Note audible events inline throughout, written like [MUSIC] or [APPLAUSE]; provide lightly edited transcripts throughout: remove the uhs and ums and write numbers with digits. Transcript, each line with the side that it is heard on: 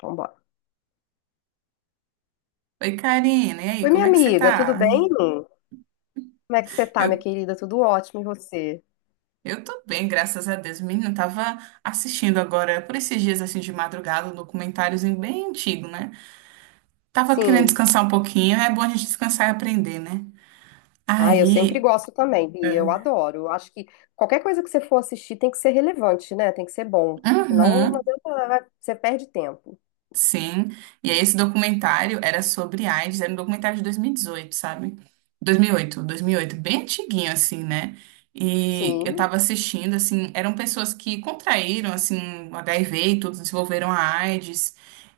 left: Vambora.
right: Oi, Karina, e aí,
left: Oi,
right: como
left: minha
right: é que você
left: amiga, tudo
right: tá?
left: bem? Como é que você tá, minha
right: Eu,
left: querida? Tudo ótimo, e você?
right: eu tô bem, graças a Deus. Menina, eu tava assistindo agora, por esses dias assim de madrugada, um documentáriozinho bem antigo, né? Tava querendo
left: Sim.
right: descansar um pouquinho, é bom a gente descansar e aprender, né?
left: Ah, eu sempre
right: Aí,
left: gosto também, Bia, eu
right: é.
left: adoro. Eu acho que qualquer coisa que você for assistir tem que ser relevante, né? Tem que ser bom. Senão, não
right: Uhum.
left: adianta, você perde tempo.
right: Sim, e aí esse documentário era sobre AIDS, era um documentário de 2018, sabe? Dois dois mil mil e oito dois mil e oito bem antiguinho assim, né? E eu
left: Sim,
right: tava assistindo, assim, eram pessoas que contraíram, assim, o HIV e tudo, desenvolveram a AIDS,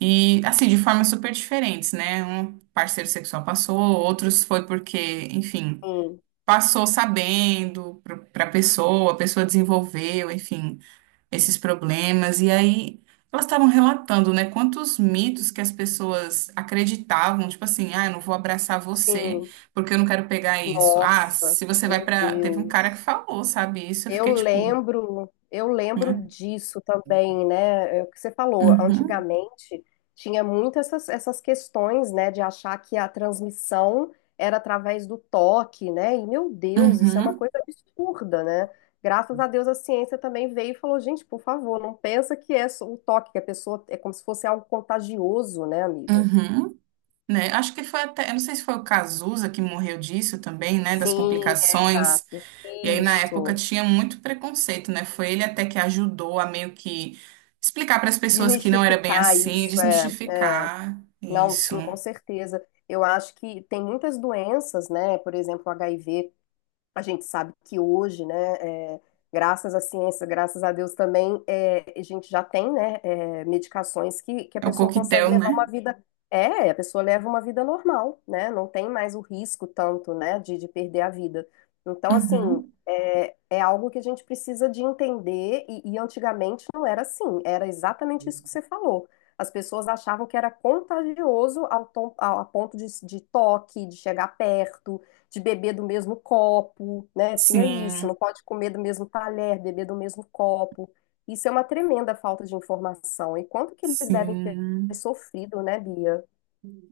right: e, assim, de formas super diferentes, né? Um parceiro sexual passou, outros foi porque, enfim,
left: sim,
right: passou sabendo pra pessoa, a pessoa desenvolveu, enfim, esses problemas. E aí elas estavam relatando, né, quantos mitos que as pessoas acreditavam, tipo assim, ah, eu não vou abraçar você
left: sim.
right: porque eu não quero pegar isso. Ah,
left: Nossa,
right: se você vai
left: meu
right: pra. Teve um cara que
left: Deus.
right: falou, sabe, isso, eu
left: Eu
right: fiquei tipo,
left: lembro, eu lembro
right: né?
left: disso também, né? É o que você falou,
right: Uhum,
left: antigamente tinha muito essas, essas questões, né, de achar que a transmissão era através do toque, né? E meu Deus, isso é uma
right: uhum,
left: coisa absurda, né? Graças a Deus a ciência também veio e falou, gente, por favor, não pensa que é só o toque, que a pessoa é como se fosse algo contagioso, né, amiga?
right: uhum. Né? Acho que foi até, eu não sei se foi o Cazuza que morreu disso também, né? Das
left: Sim, é
right: complicações.
left: exato.
right: E aí, na época,
left: Isso.
right: tinha muito preconceito, né? Foi ele até que ajudou a meio que explicar para as pessoas que não era bem
left: Desmistificar
right: assim,
left: isso, é. É.
right: desmistificar
left: Não,
right: isso.
left: sim, com certeza. Eu acho que tem muitas doenças, né? Por exemplo, o HIV. A gente sabe que hoje, né, é, graças à ciência, graças a Deus também, a gente já tem, né, medicações que a
right: É o
left: pessoa consegue
right: coquetel,
left: levar
right: né?
left: uma vida. É, a pessoa leva uma vida normal, né? Não tem mais o risco tanto, né, de perder a vida. Então, assim,
right: Uhum.
left: é algo que a gente precisa de entender, e antigamente não era assim, era exatamente isso que você falou. As pessoas achavam que era contagioso ao, a ponto de toque, de chegar perto de beber do mesmo copo, né? Tinha isso, não
right: Sim,
left: pode comer do mesmo talher, beber do mesmo copo. Isso é uma tremenda falta de informação. E quanto que eles devem ter
right: sim.
left: sofrido, né, Bia?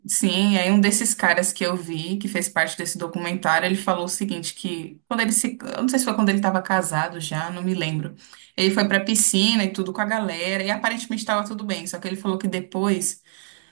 right: Sim, e aí um desses caras que eu vi, que fez parte desse documentário, ele falou o seguinte, que quando ele se... Eu não sei se foi quando ele estava casado já, não me lembro. Ele foi pra piscina e tudo com a galera, e aparentemente estava tudo bem, só que ele falou que depois...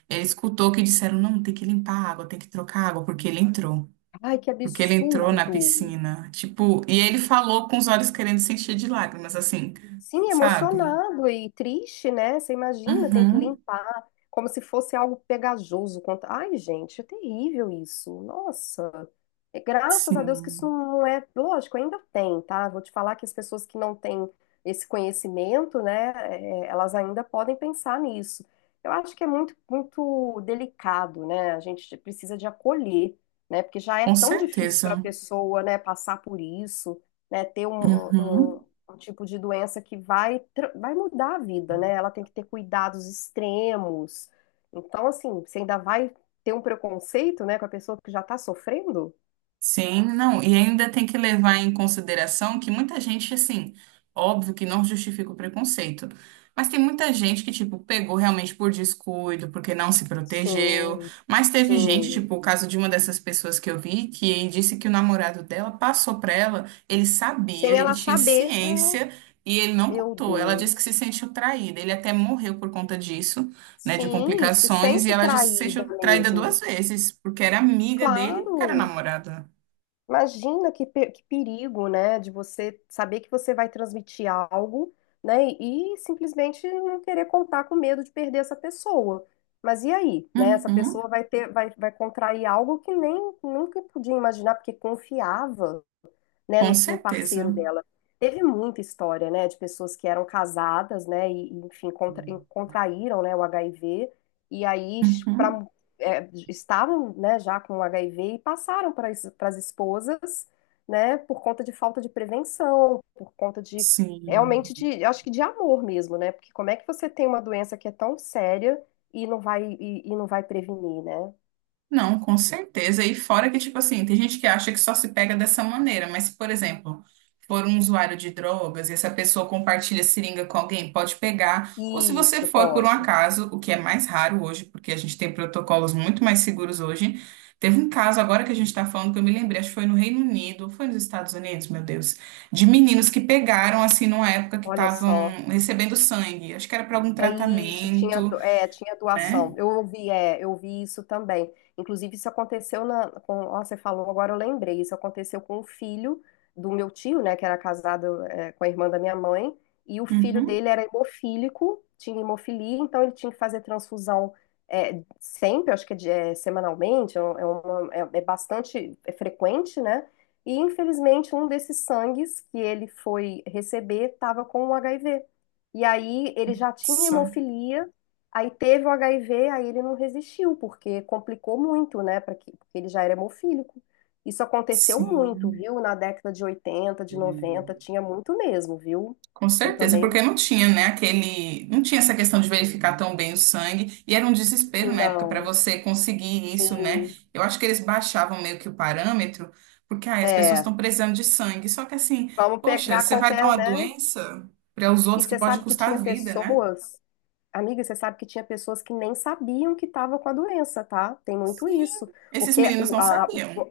right: Ele escutou que disseram, não, tem que limpar a água, tem que trocar a água, porque ele entrou.
left: Ai, que
right: Porque ele entrou na
left: absurdo!
right: piscina. Tipo, e ele falou com os olhos querendo se encher de lágrimas, assim,
left: Sim,
right: sabe?
left: emocionado e triste, né? Você imagina, tem que
right: Uhum,
left: limpar, como se fosse algo pegajoso. Ai, gente, é terrível isso. Nossa. E graças a Deus que isso
right: sim,
left: não é. Lógico, ainda tem, tá? Vou te falar que as pessoas que não têm esse conhecimento, né, é, elas ainda podem pensar nisso. Eu acho que é muito, muito delicado, né? A gente precisa de acolher, né? Porque já é
right: com
left: tão difícil para a
right: certeza.
left: pessoa, né, passar por isso, né, ter um, um-
right: Uhum.
left: um um tipo de doença que vai, vai mudar a vida, né? Ela tem que ter cuidados extremos. Então, assim, você ainda vai ter um preconceito, né, com a pessoa que já tá sofrendo?
right: Sim, não, e ainda tem que levar em consideração que muita gente, assim, óbvio que não justifica o preconceito, mas tem muita gente que, tipo, pegou realmente por descuido, porque não se protegeu,
left: Sim,
right: mas teve gente,
left: sim.
right: tipo, o caso de uma dessas pessoas que eu vi, que disse que o namorado dela passou pra ela, ele sabia,
left: Sem
right: ele
left: ela
right: tinha
left: saber. É,
right: ciência e ele não
left: meu
right: contou. Ela disse que se
left: Deus.
right: sentiu traída, ele até morreu por conta disso, né, de
left: Sim, e se
right: complicações, e
left: sente
right: ela disse que se
left: traída
right: sentiu traída
left: mesmo.
right: duas vezes, porque era amiga dele e porque era
left: Claro.
right: namorada.
left: Imagina que, que perigo, né, de você saber que você vai transmitir algo, né, e simplesmente não querer contar com medo de perder essa pessoa. Mas e aí, né? Essa
right: Uhum,
left: pessoa vai ter, vai, vai contrair algo que nem nunca podia imaginar, porque confiava, né, no,
right: com
left: no
right: certeza.
left: parceiro dela. Teve muita história, né, de pessoas que eram casadas, né, e, enfim, contra, e contraíram, né, o HIV, e aí
right: Uhum,
left: pra, é, estavam, né, já com o HIV e passaram para as esposas, né, por conta de falta de prevenção, por conta de,
right: sim.
left: realmente, de, eu acho que de amor mesmo, né, porque como é que você tem uma doença que é tão séria e não vai prevenir, né?
right: Não, com certeza. E fora que, tipo assim, tem gente que acha que só se pega dessa maneira, mas se, por exemplo, for um usuário de drogas e essa pessoa compartilha seringa com alguém, pode pegar. Ou se você
left: Isso,
right: for por um
left: pode.
right: acaso, o que é mais raro hoje, porque a gente tem protocolos muito mais seguros hoje. Teve um caso agora que a gente está falando que eu me lembrei, acho que foi no Reino Unido, foi nos Estados Unidos, meu Deus, de meninos que pegaram, assim, numa época que
left: Olha
right: estavam
left: só.
right: recebendo sangue. Acho que era para algum
left: É isso, tinha,
right: tratamento,
left: é, tinha
right: né?
left: doação. Eu ouvi, é, eu ouvi isso também. Inclusive, isso aconteceu na, com, ó, você falou, agora eu lembrei. Isso aconteceu com o filho do meu tio, né, que era casado, é, com a irmã da minha mãe, e o filho
right: Uhum.
left: dele era hemofílico, tinha hemofilia, então ele tinha que fazer transfusão, é, sempre, acho que é, é, semanalmente, é, é bastante frequente, né? E infelizmente, um desses sangues que ele foi receber estava com o HIV. E aí ele já tinha
right: Isso.
left: hemofilia, aí teve o HIV, aí ele não resistiu, porque complicou muito, né? Porque ele já era hemofílico. Isso aconteceu muito,
right: Sim.
left: viu? Na década de 80, de 90 tinha muito mesmo, viu?
right: Com
left: Eu
right: certeza,
left: também
right: porque não tinha, né, aquele, não tinha essa questão de verificar tão bem o sangue, e era um desespero na época para
left: não.
right: você conseguir isso, né?
left: Sim,
right: Eu acho que eles baixavam meio que o parâmetro, porque ai, as pessoas
left: é.
right: estão precisando de sangue. Só que assim,
left: Vamos
right: poxa,
left: pegar
right: você vai dar
left: qualquer,
right: uma
left: né?
right: doença para os
left: E
right: outros que
left: você
right: pode
left: sabe que
right: custar
left: tinha
right: a vida, né?
left: pessoas, amiga, você sabe que tinha pessoas que nem sabiam que estava com a doença, tá? Tem muito
right: Sim,
left: isso.
right: esses
left: Porque
right: meninos
left: o-
right: não
left: a
right: sabiam.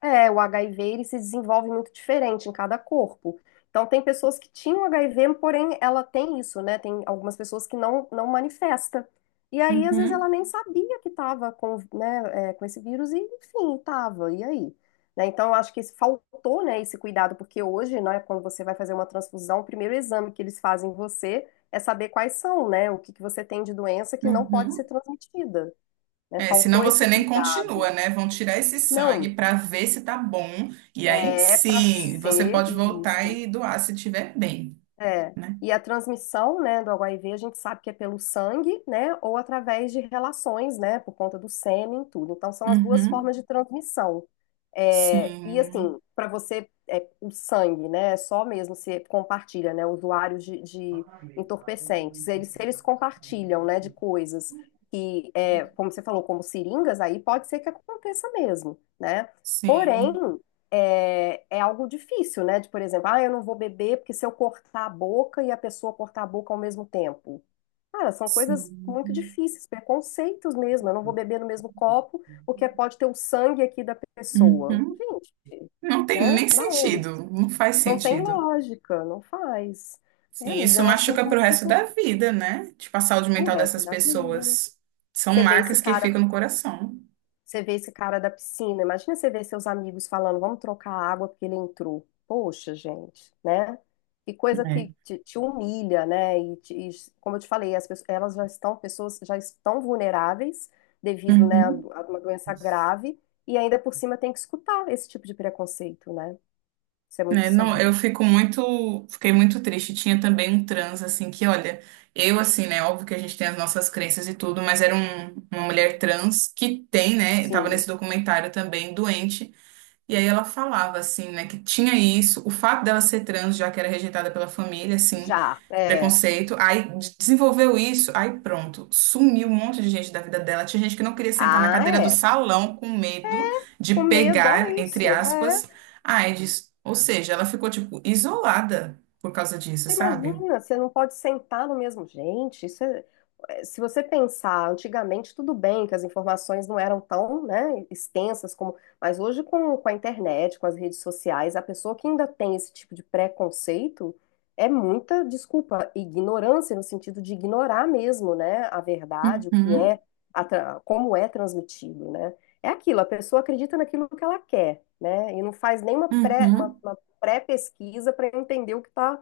left: É, o HIV ele se desenvolve muito diferente em cada corpo. Então, tem pessoas que tinham HIV, porém ela tem isso, né? Tem algumas pessoas que não, não manifesta. E aí, às vezes, ela
right: Uhum,
left: nem sabia que estava com, né, é, com esse vírus e, enfim, estava. E aí? Né? Então, eu acho que faltou, né, esse cuidado, porque hoje, né, quando você vai fazer uma transfusão, o primeiro exame que eles fazem em você é saber quais são, né, o que que você tem de doença que não pode ser
right: uhum.
left: transmitida. Né?
right: É, senão
left: Faltou
right: você
left: esse
right: nem continua,
left: cuidado.
right: né? Vão tirar esse sangue
left: Não.
right: para ver se tá bom. E aí
left: É para
right: sim, você
left: ser
right: pode voltar
left: isso.
right: e doar se tiver bem.
left: É.
right: Né?
left: E a transmissão, né, do HIV, a gente sabe que é pelo sangue, né, ou através de relações, né, por conta do sêmen, tudo. Então, são as duas
right: Uhum.
left: formas de transmissão. É, e
right: Sim,
left: assim, para você, é, o sangue, né, é só mesmo se compartilha, né, usuários de entorpecentes, eles, se eles compartilham, né, de coisas que, é, como você falou, como seringas, aí pode ser que aconteça mesmo, né? Porém,
right: sim,
left: é, é algo difícil, né? De, por exemplo, ah, eu não vou beber porque se eu cortar a boca e a pessoa cortar a boca ao mesmo tempo. Cara, são coisas muito
right: sim.
left: difíceis, preconceitos mesmo. Eu não vou beber no mesmo copo porque pode ter o sangue aqui da pessoa.
right: Uhum.
left: Gente,
right: Não tem
left: né?
right: nem
left: Da onde?
right: sentido, não faz
left: Não tem
right: sentido.
left: lógica, não faz. É,
right: Sim,
left: amiga,
right: isso
left: é um assunto
right: machuca
left: muito
right: pro resto da
left: importante
right: vida, né? Tipo, a saúde
left: o
right: mental
left: resto
right: dessas
left: da vida.
right: pessoas. São
left: Você vê esse
right: marcas que
left: cara
right: ficam no coração.
left: Você vê esse cara da piscina, imagina você ver seus amigos falando, vamos trocar a água porque ele entrou. Poxa, gente, né? E coisa que
right: É.
left: te humilha, né? Como eu te falei, as pessoas, elas já estão, pessoas já estão vulneráveis devido, né, a
right: Uhum.
left: uma doença grave e ainda por cima tem que escutar esse tipo de preconceito, né? Isso é muito
right: Né, não, eu
left: sério.
right: fico muito, fiquei muito triste. Tinha também um trans, assim, que, olha, eu, assim, né, óbvio que a gente tem as nossas crenças e tudo, mas era um- uma mulher trans que tem, né, tava
left: Sim,
right: nesse documentário também, doente. E aí ela falava, assim, né, que tinha isso, o fato dela ser trans, já que era rejeitada pela família, assim,
left: já, é.
right: preconceito, aí de- desenvolveu isso, aí pronto, sumiu um monte de gente da vida dela. Tinha gente que não queria sentar na
left: Ah,
right: cadeira do
left: é.
right: salão com medo de
left: Com medo,
right: pegar,
left: olha
right: entre
left: isso. É.
right: aspas, a AIDS. Ou seja, ela ficou, tipo, isolada por causa disso,
left: Você
right: sabe?
left: imagina, você não pode sentar no mesmo. Gente, é, se você pensar, antigamente tudo bem que as informações não eram tão, né, extensas como. Mas hoje, com a internet, com as redes sociais, a pessoa que ainda tem esse tipo de preconceito é muita, desculpa, ignorância, no sentido de ignorar mesmo, né, a verdade, o que
right: Uhum,
left: é, a como é transmitido, né? É aquilo, a pessoa acredita naquilo que ela quer, né, e não faz nenhuma pré,
right: uhum.
left: uma pré-pesquisa para entender o que está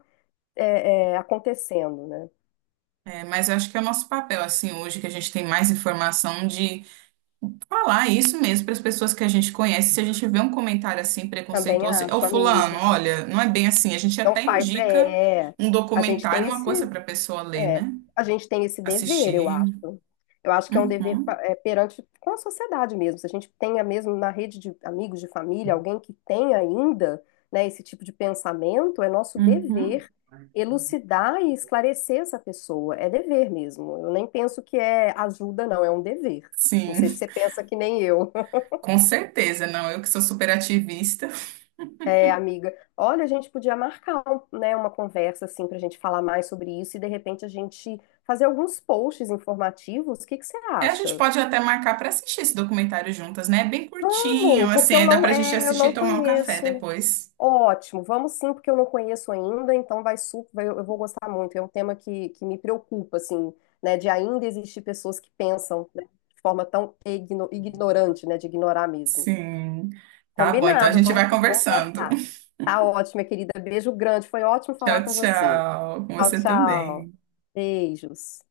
left: é, é, acontecendo, né?
right: É, mas eu acho que é o nosso papel, assim, hoje, que a gente tem mais informação de falar isso mesmo para as pessoas que a gente conhece, se a gente vê um comentário assim
left: Também
right: preconceituoso, é o
left: acho,
right: fulano,
left: amiga.
right: olha, não é bem assim. A gente
left: Não
right: até
left: faz,
right: indica
left: é,
right: um
left: a gente
right: documentário,
left: tem
right: uma coisa
left: esse,
right: para a pessoa ler,
left: é,
right: né?
left: a gente tem esse dever,
right: Assistir.
left: eu acho. Eu acho que é um dever
right: Uhum,
left: é, perante com a sociedade mesmo. Se a gente tenha mesmo na rede de amigos, de família, alguém que tem ainda, né, esse tipo de pensamento, é nosso
right: uhum.
left: dever elucidar e esclarecer essa pessoa. É dever mesmo. Eu nem penso que é ajuda, não, é um dever. Não sei se
right: Sim,
left: você pensa que nem eu.
right: com certeza. Não, eu que sou super ativista.
left: É, amiga, olha, a gente podia marcar, né, uma conversa assim para a gente falar mais sobre isso e de repente a gente fazer alguns posts informativos. O que que você
right: É, a gente
left: acha?
right: pode até marcar para assistir esse documentário juntas, né? É bem curtinho,
left: Vamos,
right: assim,
left: porque eu
right: aí dá
left: não,
right: para a gente
left: é, eu
right: assistir e
left: não
right: tomar um café
left: conheço.
right: depois.
left: Ótimo, vamos sim, porque eu não conheço ainda, então vai super, eu, vou gostar muito. É um tema que me preocupa, assim, né, de ainda existir pessoas que pensam, né, de forma tão ignorante, né, de ignorar mesmo.
right: Sim. Tá bom, então a
left: Combinado,
right: gente
left: vamos,
right: vai
left: vamos
right: conversando.
left: marcar.
right: [LAUGHS]
left: Tá ótimo, minha querida. Beijo grande. Foi ótimo falar
right: Tchau,
left: com você.
right: tchau. Com
left: Tchau,
right: você
left: tchau.
right: também.
left: Beijos.